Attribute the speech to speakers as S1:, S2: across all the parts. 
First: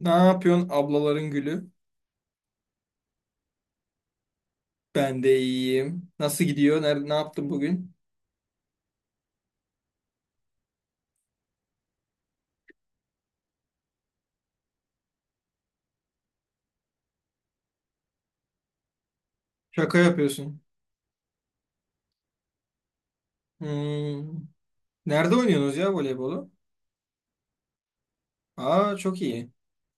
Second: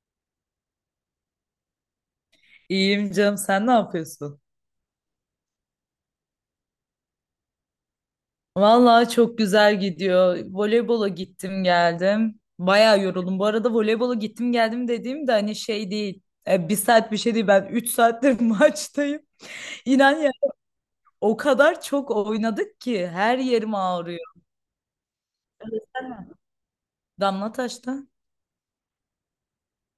S1: Ne yapıyorsun ablaların gülü?
S2: İyiyim canım, sen ne yapıyorsun?
S1: Ben de iyiyim. Nasıl gidiyor? Nerede, ne yaptın bugün?
S2: Vallahi çok güzel gidiyor. Voleybola gittim geldim. Bayağı yoruldum. Bu arada voleybola gittim geldim dediğim de hani şey değil. Bir saat bir şey değil, ben 3 saattir maçtayım.
S1: Şaka
S2: İnan ya,
S1: yapıyorsun.
S2: o kadar çok oynadık ki her yerim ağrıyor.
S1: Hmm. Nerede oynuyorsunuz ya voleybolu?
S2: Damlataş'ta
S1: Aa çok iyi.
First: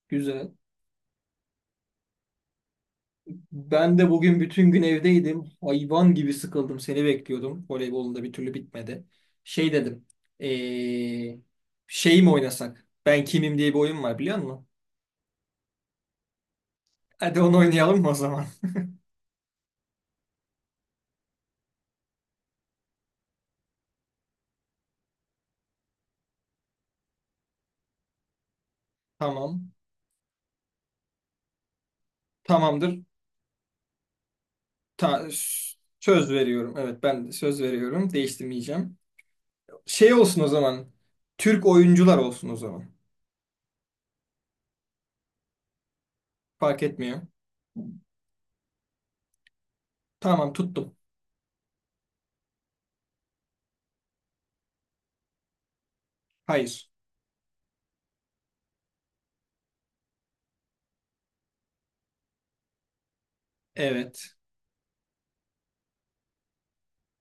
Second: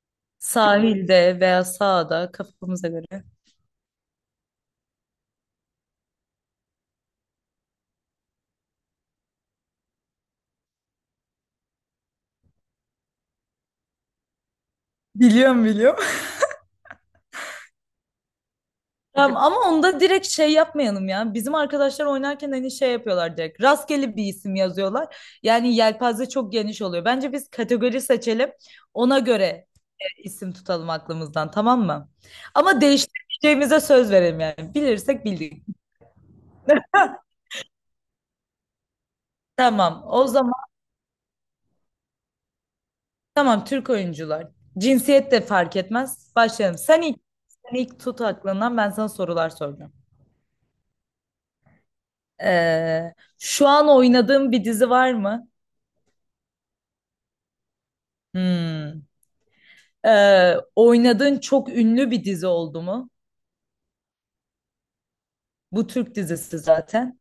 S1: Güzel.
S2: sahilde veya sahada kafamıza göre.
S1: Ben de bugün bütün gün evdeydim. Hayvan gibi sıkıldım. Seni bekliyordum. Voleybolun da bir türlü bitmedi. Şey dedim. Ee, Şey mi oynasak? Ben kimim diye bir oyun var biliyor musun?
S2: Biliyorum biliyorum.
S1: Hadi onu oynayalım mı o zaman?
S2: Ya ama onda direkt şey yapmayalım ya. Bizim arkadaşlar oynarken hani şey yapıyorlar direkt. Rastgele bir isim yazıyorlar. Yani yelpaze çok geniş oluyor. Bence biz kategori seçelim. Ona göre
S1: Tamam.
S2: isim tutalım aklımızdan, tamam mı? Ama
S1: Tamamdır.
S2: değiştireceğimize söz verelim yani. Bilirsek
S1: Ta-
S2: bildik.
S1: Söz veriyorum. Evet ben de söz veriyorum. Değiştirmeyeceğim.
S2: Tamam.
S1: Şey
S2: O
S1: olsun o
S2: zaman
S1: zaman. Türk oyuncular olsun o zaman.
S2: tamam, Türk oyuncular. Cinsiyet de fark etmez. Başlayalım.
S1: Fark
S2: Sen ilk,
S1: etmiyor.
S2: sen ilk tut aklından, ben sana sorular soracağım.
S1: Tamam tuttum.
S2: Ee, şu an oynadığım bir dizi var mı?
S1: Hayır.
S2: Hmm. Oynadığın çok ünlü bir dizi oldu mu?
S1: Evet.
S2: Bu Türk dizisi zaten.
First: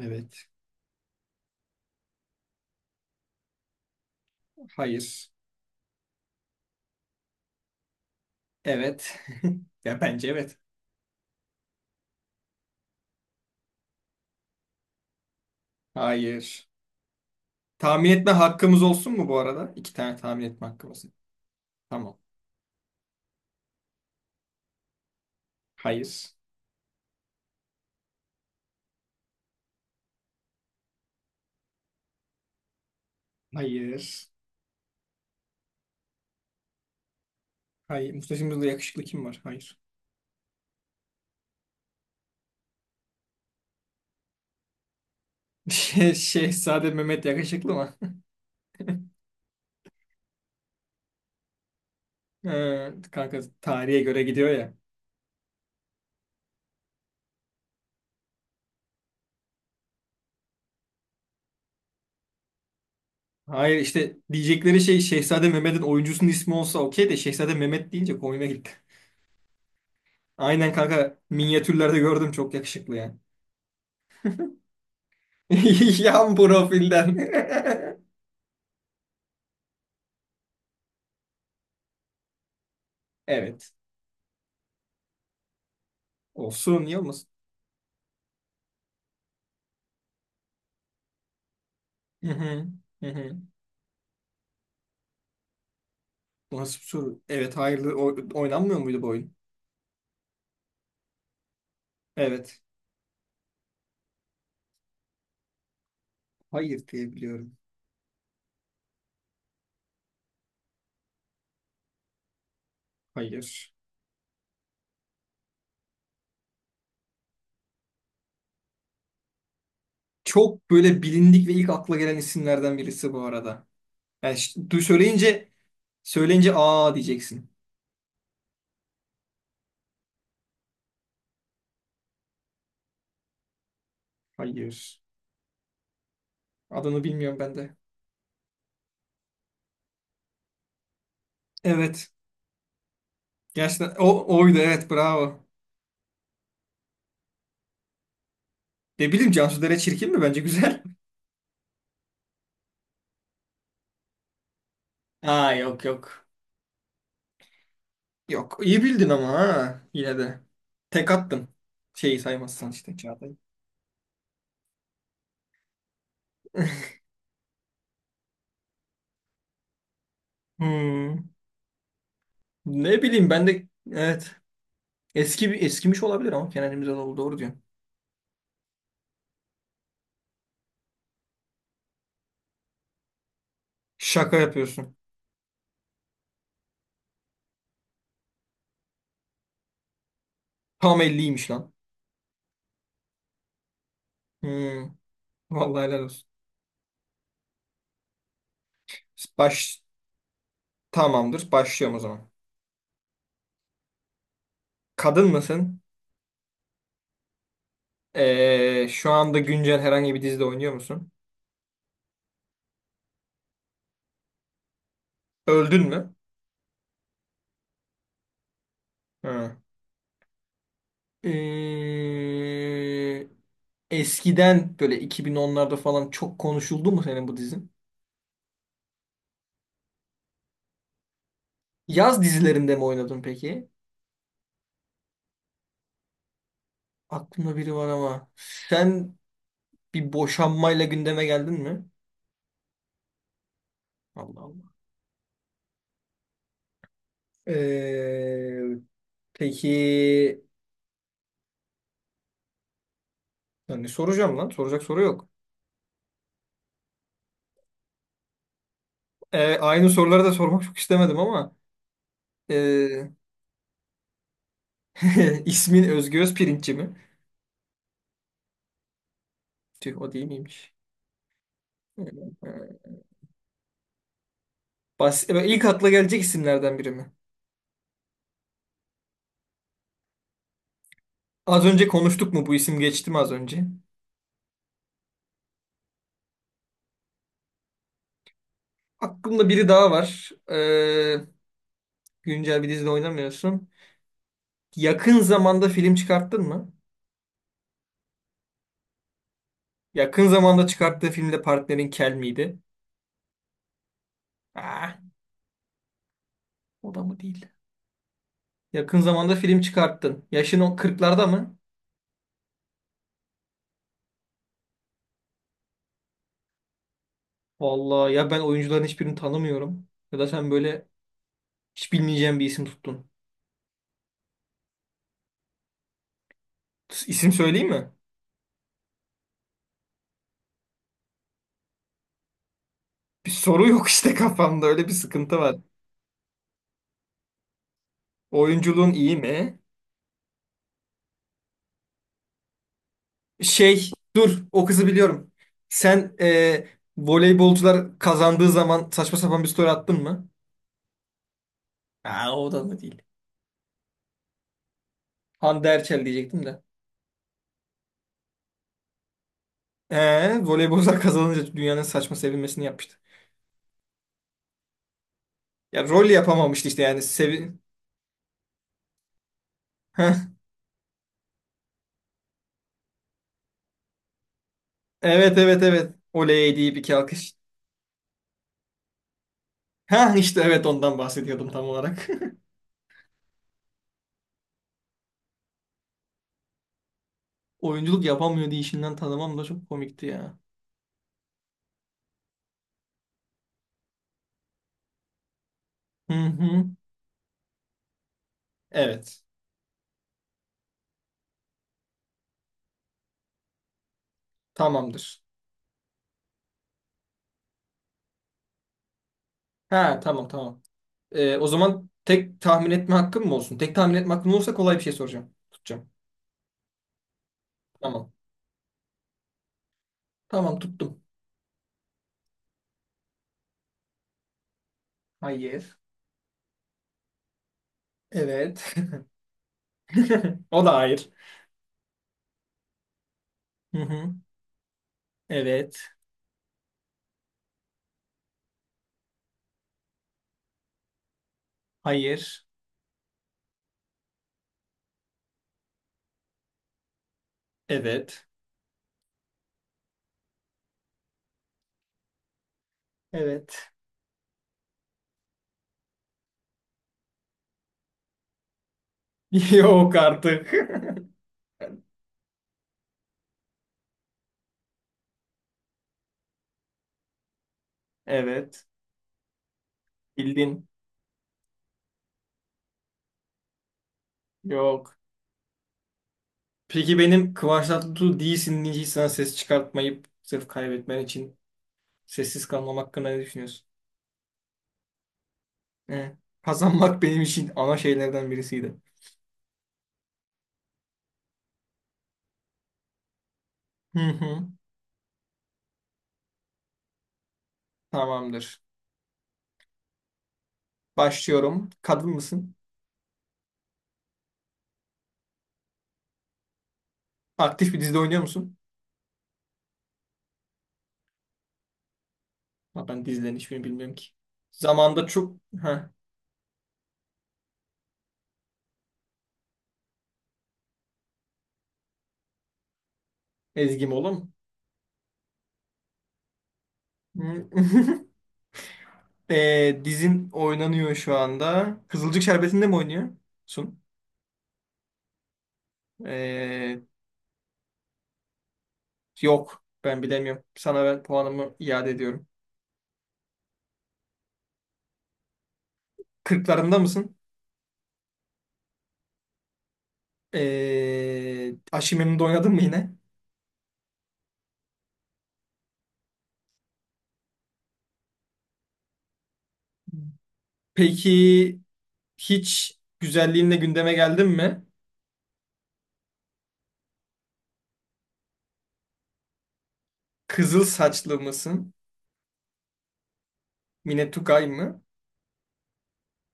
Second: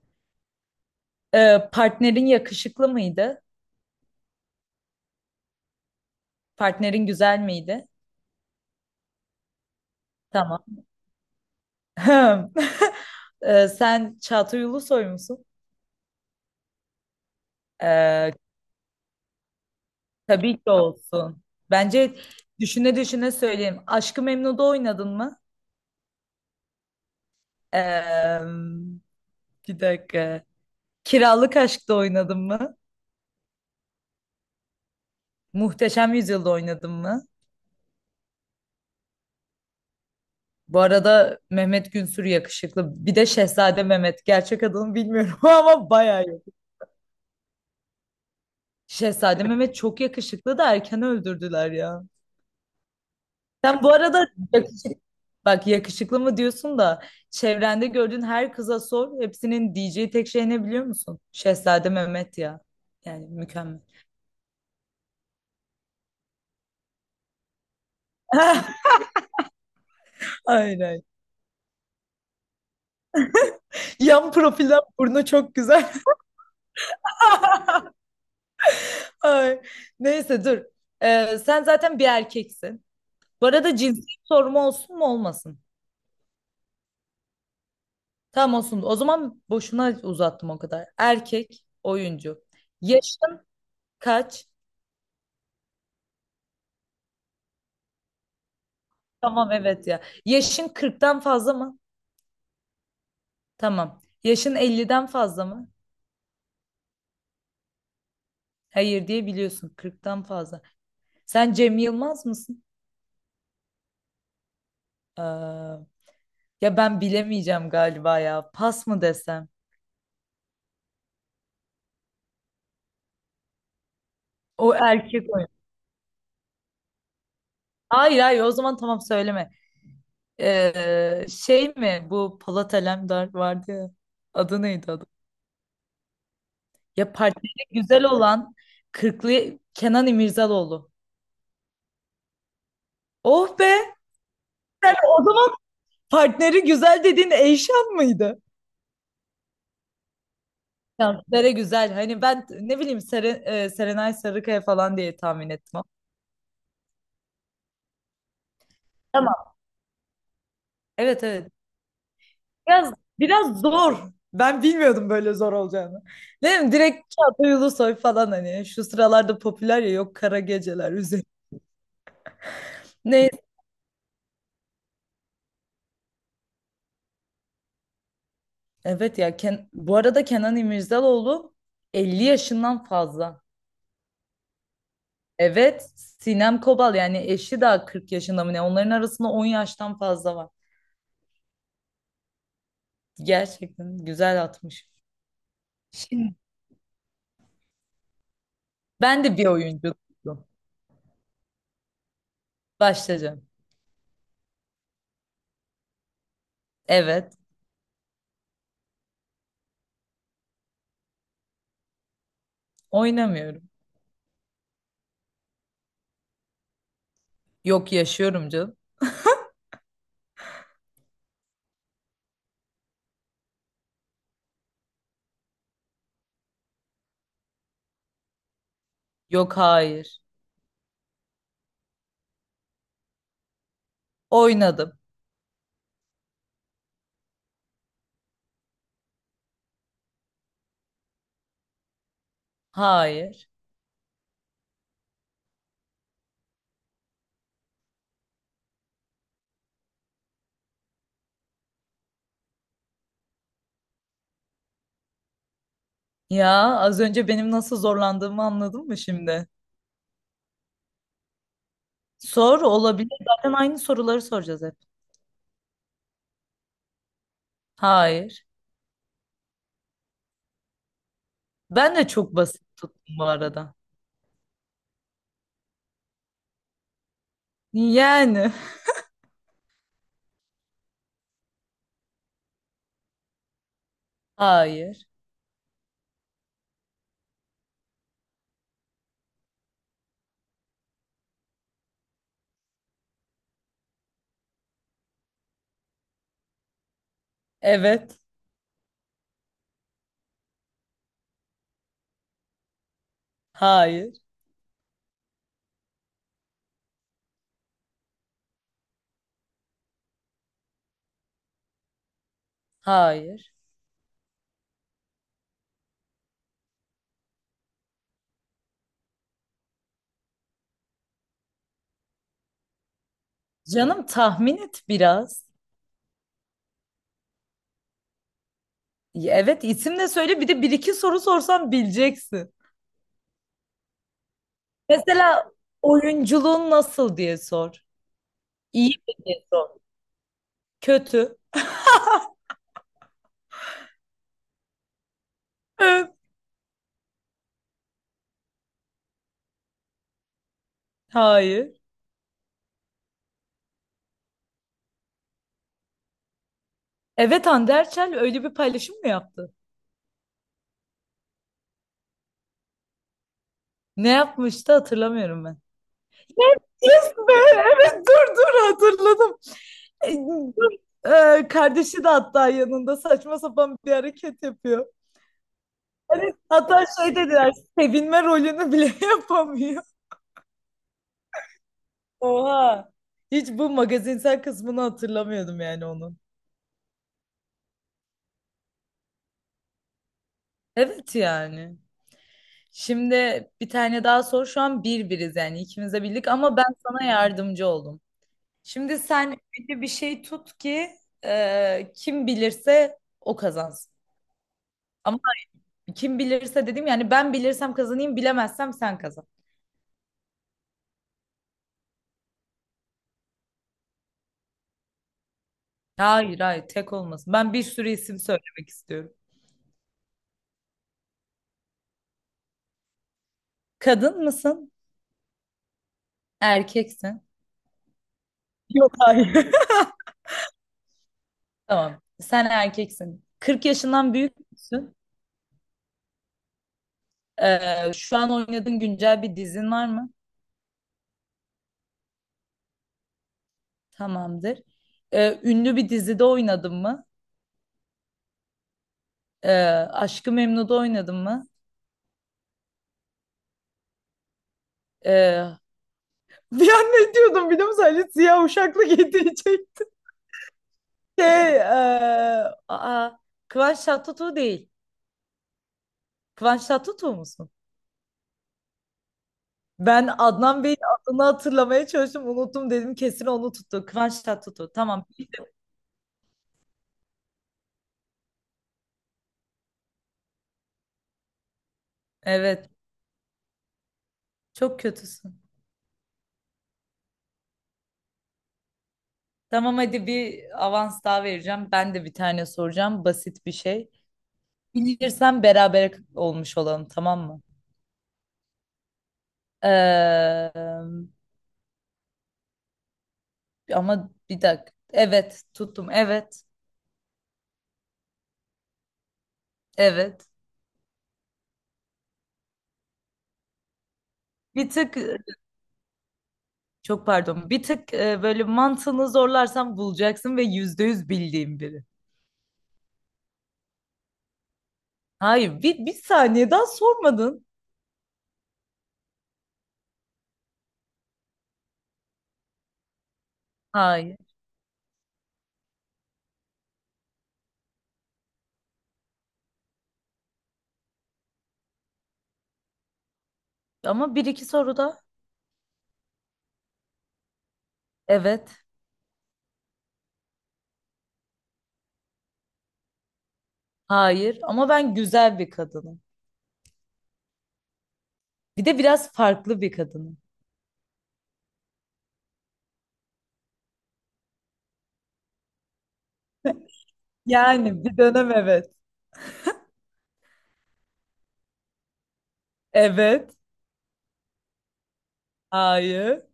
S1: Evet.
S2: Partnerin yakışıklı mıydı?
S1: Hayır.
S2: Partnerin güzel miydi?
S1: Evet. Ya bence evet.
S2: Tamam. Sen Çağatay Ulusoy musun?
S1: Hayır. Tahmin etme
S2: Ee,
S1: hakkımız olsun mu bu arada? İki tane tahmin
S2: tabii
S1: etme
S2: ki
S1: hakkımız.
S2: olsun. Bence
S1: Tamam.
S2: düşüne düşüne söyleyeyim. Aşk-ı Memnu'da oynadın mı?
S1: Hayır.
S2: Ee, bir dakika. Kiralık Aşk'ta oynadın mı?
S1: Hayır.
S2: Muhteşem Yüzyıl'da oynadın mı?
S1: Hayır. Mustafa'mızda yakışıklı kim var? Hayır.
S2: Bu arada Mehmet Günsür yakışıklı. Bir de Şehzade Mehmet. Gerçek adını bilmiyorum ama bayağı yakışıklı.
S1: Şehzade Mehmet yakışıklı mı?
S2: Şehzade Mehmet çok yakışıklı da erken öldürdüler ya.
S1: Kanka
S2: Sen bu
S1: tarihe göre
S2: arada
S1: gidiyor
S2: yak-
S1: ya.
S2: bak, yakışıklı mı diyorsun da çevrende gördüğün her kıza sor. Hepsinin diyeceği tek şey ne biliyor musun? Şehzade Mehmet ya. Yani
S1: Hayır,
S2: mükemmel.
S1: işte diyecekleri şey Şehzade Mehmet'in oyuncusunun ismi olsa okey de Şehzade Mehmet deyince komiğime gitti. Aynen
S2: Aynen.
S1: kanka, minyatürlerde gördüm çok yakışıklı yani.
S2: Yan profilden burnu çok güzel.
S1: Yan profilden.
S2: Ay. Neyse dur. Sen zaten bir erkeksin. Bu
S1: Evet.
S2: arada cinsiyet sorumu olsun mu olmasın?
S1: Olsun, niye olmasın?
S2: Tamam, olsun. O zaman boşuna uzattım o kadar. Erkek
S1: Hı
S2: oyuncu.
S1: hı. Hı hı.
S2: Yaşın kaç?
S1: Bu nasıl bir soru? Evet, hayırlı oynanmıyor muydu bu oyun?
S2: Tamam evet ya. Yaşın 40'tan fazla mı?
S1: Evet.
S2: Tamam. Yaşın 50'den fazla mı?
S1: Hayır diye biliyorum.
S2: Hayır diye biliyorsun. 40'tan fazla. Sen Cem Yılmaz mısın?
S1: Hayır.
S2: Ee, ya ben bilemeyeceğim galiba ya. Pas mı desem?
S1: Çok böyle bilindik ve ilk akla gelen isimlerden birisi bu arada. Yani ş-
S2: O
S1: du
S2: erkek
S1: söyleyince
S2: oyuncu.
S1: söyleyince aa diyeceksin.
S2: Hayır hayır, o zaman tamam, söyleme. Şey mi, bu Polat Alemdar vardı ya. Adı neydi,
S1: Hayır.
S2: adı?
S1: Adını
S2: Ya
S1: bilmiyorum ben
S2: partneri
S1: de.
S2: güzel olan kırklı Kenan İmirzalıoğlu.
S1: Evet.
S2: Oh be!
S1: Gerçekten o oydu, evet,
S2: Sen o
S1: bravo.
S2: zaman partneri güzel dediğin Eyşan mıydı?
S1: Ne bileyim, Cansu Dere çirkin mi? Bence güzel.
S2: Ya Sere güzel. Hani ben ne bileyim, Serenay Sarıkaya falan diye tahmin
S1: Aa,
S2: ettim
S1: yok
S2: ama.
S1: yok. Yok, iyi bildin ama,
S2: Tamam.
S1: ha, yine de. Tek
S2: Evet
S1: attın.
S2: evet.
S1: Şeyi saymazsan
S2: Biraz
S1: işte, Çağatay.
S2: biraz zor. Ben bilmiyordum böyle zor olacağını. Ne bileyim, direkt Çağatay Ulusoy falan, hani şu sıralarda popüler ya, yok kara geceler
S1: Hmm.
S2: üzeri.
S1: Ne bileyim,
S2: Neyse.
S1: ben de evet. Eski bir, eskimiş olabilir ama Kenan İmirzalıoğlu doğru diyorsun.
S2: Evet ya, bu arada Kenan İmirzalıoğlu 50 yaşından fazla.
S1: Şaka yapıyorsun.
S2: Evet, Sinem Kobal yani eşi daha 40 yaşında mı ne? Onların arasında 10 yaştan fazla var.
S1: Tam 50'ymiş lan.
S2: Gerçekten güzel
S1: Hmm.
S2: atmış.
S1: Vallahi helal olsun.
S2: Şimdi ben de bir
S1: Baş,
S2: oyuncu
S1: tamamdır. Başlıyorum o zaman.
S2: başlayacağım.
S1: Kadın mısın?
S2: Evet,
S1: Şu anda güncel herhangi bir dizide oynuyor musun?
S2: oynamıyorum.
S1: Öldün mü?
S2: Yok, yaşıyorum canım.
S1: Hı. Ee, Eskiden böyle 2010'larda falan çok konuşuldu mu senin bu dizin?
S2: Yok hayır.
S1: Yaz dizilerinde mi oynadın peki?
S2: Oynadım.
S1: Aklımda biri var ama sen bir boşanmayla gündeme geldin mi?
S2: Hayır.
S1: Allah Allah. Ee, peki, yani soracağım lan. Soracak soru yok.
S2: Ya, az önce benim nasıl zorlandığımı anladın mı şimdi?
S1: Aynı soruları da sormak çok istemedim ama
S2: Sor,
S1: ee,
S2: olabilir. Zaten aynı soruları soracağız hep.
S1: ismin Özgü Özpirinççi mi?
S2: Hayır.
S1: Tüh, o değil miymiş?
S2: Ben de
S1: Ee,
S2: çok basit tuttum bu arada.
S1: İlk akla gelecek isimlerden biri mi?
S2: Yani.
S1: Az önce konuştuk mu? Bu isim geçti mi az önce?
S2: Hayır.
S1: Aklımda biri daha var. Güncel bir dizide oynamıyorsun. Yakın zamanda film çıkarttın mı?
S2: Evet.
S1: Yakın zamanda çıkarttığı filmde partnerin kel miydi?
S2: Hayır.
S1: Ah, o da mı değil? Yakın zamanda film çıkarttın. Yaşın o kırklarda mı?
S2: Hayır.
S1: Vallahi ya, ben oyuncuların hiçbirini tanımıyorum. Ya da sen böyle hiç bilmeyeceğim bir isim tuttun.
S2: Canım tahmin et biraz.
S1: İsim söyleyeyim mi?
S2: Ya evet, isim de söyle, bir de bir iki soru sorsam bileceksin.
S1: Bir soru yok işte kafamda. Öyle bir sıkıntı
S2: Mesela
S1: var.
S2: oyunculuğun nasıl diye sor. İyi
S1: Oyunculuğun iyi
S2: mi diye
S1: mi?
S2: sor. Kötü.
S1: Şey dur, o kızı biliyorum.
S2: Ö.
S1: Sen voleybolcular kazandığı zaman saçma sapan bir story attın mı?
S2: Hayır.
S1: Aa, o da mı değil. Hande Erçel diyecektim de.
S2: Evet, Hande Erçel öyle bir paylaşım mı yaptı?
S1: Voleybolcular kazanınca dünyanın saçma sevinmesini yapmıştı.
S2: Ne yapmıştı, hatırlamıyorum ben.
S1: Ya rol yapamamıştı işte yani.
S2: Yes be!
S1: Sevi,
S2: Evet, dur dur, hatırladım. E,
S1: heh,
S2: dur. Kardeşi de hatta yanında saçma sapan bir hareket yapıyor.
S1: evet evet evet.
S2: Hani
S1: Oley deyip
S2: hatta
S1: iki
S2: şey
S1: alkış.
S2: dediler, sevinme rolünü bile yapamıyor.
S1: Heh, işte evet, ondan bahsediyordum tam olarak.
S2: Oha. Hiç bu magazinsel kısmını hatırlamıyordum yani onun.
S1: Oyunculuk yapamıyor diye işinden tanımam da çok komikti ya.
S2: Evet yani. Şimdi bir tane daha sor. Şu an bir biriz yani, ikimiz de
S1: Hı
S2: bildik ama ben
S1: hı.
S2: sana yardımcı oldum. Şimdi
S1: Evet.
S2: sen öyle bir şey tut ki, kim bilirse o kazansın. Ama
S1: Tamamdır.
S2: kim bilirse dedim yani, ben bilirsem kazanayım, bilemezsem sen kazan.
S1: Ha, tamam tamam. O zaman tek tahmin etme hakkım mı olsun? Tek tahmin etme hakkım olursa kolay bir şey soracağım. Tutacağım.
S2: Hayır hayır, tek olmasın. Ben bir sürü
S1: Tamam.
S2: isim söylemek istiyorum.
S1: Tamam tuttum.
S2: Kadın mısın?
S1: Hayır.
S2: Erkeksin.
S1: Evet.
S2: Yok hayır.
S1: O da hayır.
S2: Tamam. Sen erkeksin. 40
S1: Hı hı.
S2: yaşından büyük müsün?
S1: Evet.
S2: Şu an oynadığın güncel bir dizin var mı?
S1: Hayır.
S2: Tamamdır. Ünlü bir dizide oynadın mı?
S1: Evet.
S2: Ee, Aşk-ı Memnu'da oynadın mı?
S1: Evet.
S2: Ee, bir an ne diyordum biliyor musun? Ali Siyah Uşaklı getirecek.
S1: Yok artık.
S2: Şey, ee, aa, Kıvanç Tatlıtuğ değil. Kıvanç Tatlıtuğ musun?
S1: Evet.
S2: Ben Adnan
S1: Bildin.
S2: Bey'in adını hatırlamaya çalıştım. Unuttum dedim, kesin onu tuttu. Kıvanç Tatlıtuğ.
S1: Yok.
S2: Tamam.
S1: Peki benim Kıvanç Tatlıtuğ değilsin diye hiç sana ses çıkartmayıp sırf kaybetmen için sessiz
S2: Evet.
S1: kalmam hakkında ne düşünüyorsun?
S2: Çok kötüsün.
S1: He. Kazanmak benim için ana şeylerden birisiydi.
S2: Tamam hadi, bir avans daha vereceğim. Ben de bir tane soracağım. Basit bir şey.
S1: Hı hı.
S2: Bilirsen beraber olmuş olalım, tamam mı?
S1: Tamamdır.
S2: Ee,
S1: Başlıyorum. Kadın mısın?
S2: ama bir dakika. Evet tuttum. Evet.
S1: Aktif bir dizide oynuyor musun?
S2: Evet.
S1: Ha, ben dizilerin hiçbirini bilmiyorum ki.
S2: Bir tık,
S1: Zamanda çok... Ha,
S2: çok pardon. Bir tık, böyle mantığını zorlarsan bulacaksın ve %100 bildiğin biri.
S1: Ezgi Mola.
S2: Hayır, bir saniye daha sormadın.
S1: Hı. Dizin oynanıyor şu anda. Kızılcık Şerbeti'nde mi oynuyorsun?
S2: Hayır.
S1: Ee, Yok, ben bilemiyorum. Sana ben puanımı iade ediyorum.
S2: Ama bir iki soru da.
S1: Kırklarında mısın?
S2: Evet.
S1: Aşçı Memnu'da oynadın mı yine?
S2: Hayır. Ama ben güzel bir kadınım. Bir de biraz farklı bir kadınım.
S1: Peki, hiç güzelliğinle gündeme geldin mi?
S2: Yani bir dönem evet.
S1: Kızıl saçlı mısın?
S2: Evet.
S1: Mine Tugay mı?
S2: Hayır.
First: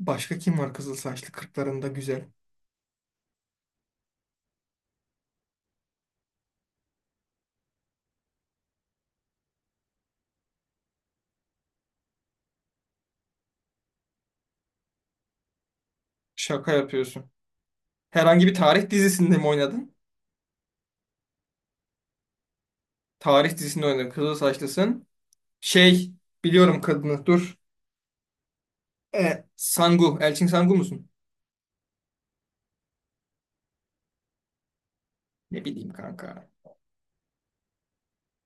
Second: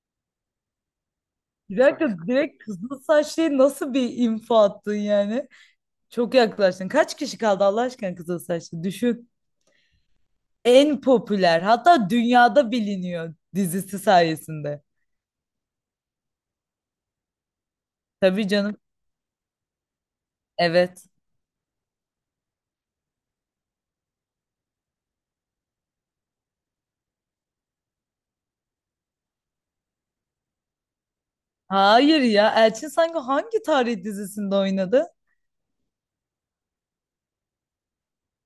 S1: Başka kim var kızıl saçlı
S2: Bir
S1: kırklarında
S2: dakika.
S1: güzel?
S2: Bak, direkt kızıl saçlıya nasıl bir info attın yani? Çok yaklaştın. Kaç kişi kaldı Allah aşkına kızıl saçlı? Düşün. En popüler, hatta dünyada biliniyor dizisi sayesinde.
S1: Şaka yapıyorsun. Herhangi
S2: Tabii
S1: bir
S2: canım.
S1: tarih dizisinde mi oynadın?
S2: Evet.
S1: Tarih dizisinde oynadın. Kızıl saçlısın. Şey, biliyorum kadını, dur. E, Sangu. Elçin Sangu musun?
S2: Hayır ya. Elçin sanki hangi tarih dizisinde oynadı?
S1: Ne bileyim kanka.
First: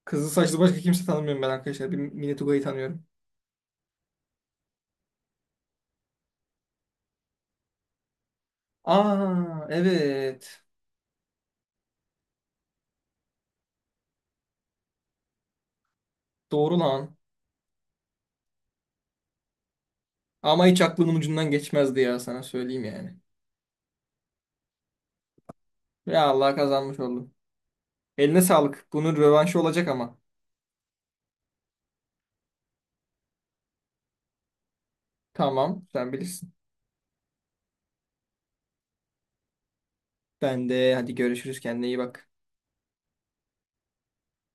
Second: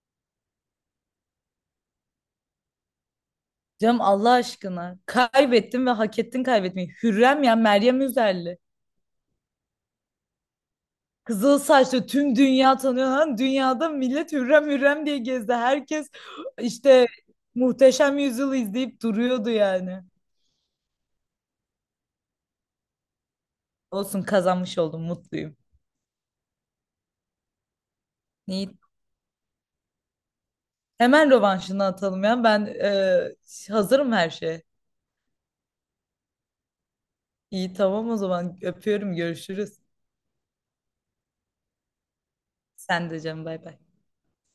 S1: Kızıl saçlı başka kimse tanımıyorum ben, arkadaşlar. Bir Mine Tugay'ı tanıyorum.
S2: Canım, Allah aşkına. Kaybettin ve hak ettin kaybetmeyi. Hürrem ya, Meryem Üzerli.
S1: Aa evet.
S2: Kızıl saçlı, tüm dünya tanıyor lan. Dünyada millet hürrem hürrem diye gezdi. Herkes
S1: Doğru
S2: işte
S1: lan.
S2: Muhteşem Yüzyıl'ı izleyip duruyordu yani.
S1: Ama hiç aklımın ucundan geçmezdi ya, sana söyleyeyim yani.
S2: Olsun, kazanmış oldum, mutluyum.
S1: Ya Allah, kazanmış oldum. Eline
S2: İyi.
S1: sağlık. Bunun rövanşı olacak ama.
S2: Hemen rövanşını atalım ya. Ben hazırım her şeye.
S1: Tamam, sen bilirsin.
S2: İyi tamam, o zaman öpüyorum, görüşürüz.
S1: Ben de, hadi görüşürüz, kendine iyi bak.
S2: Sen de canım, bay bay.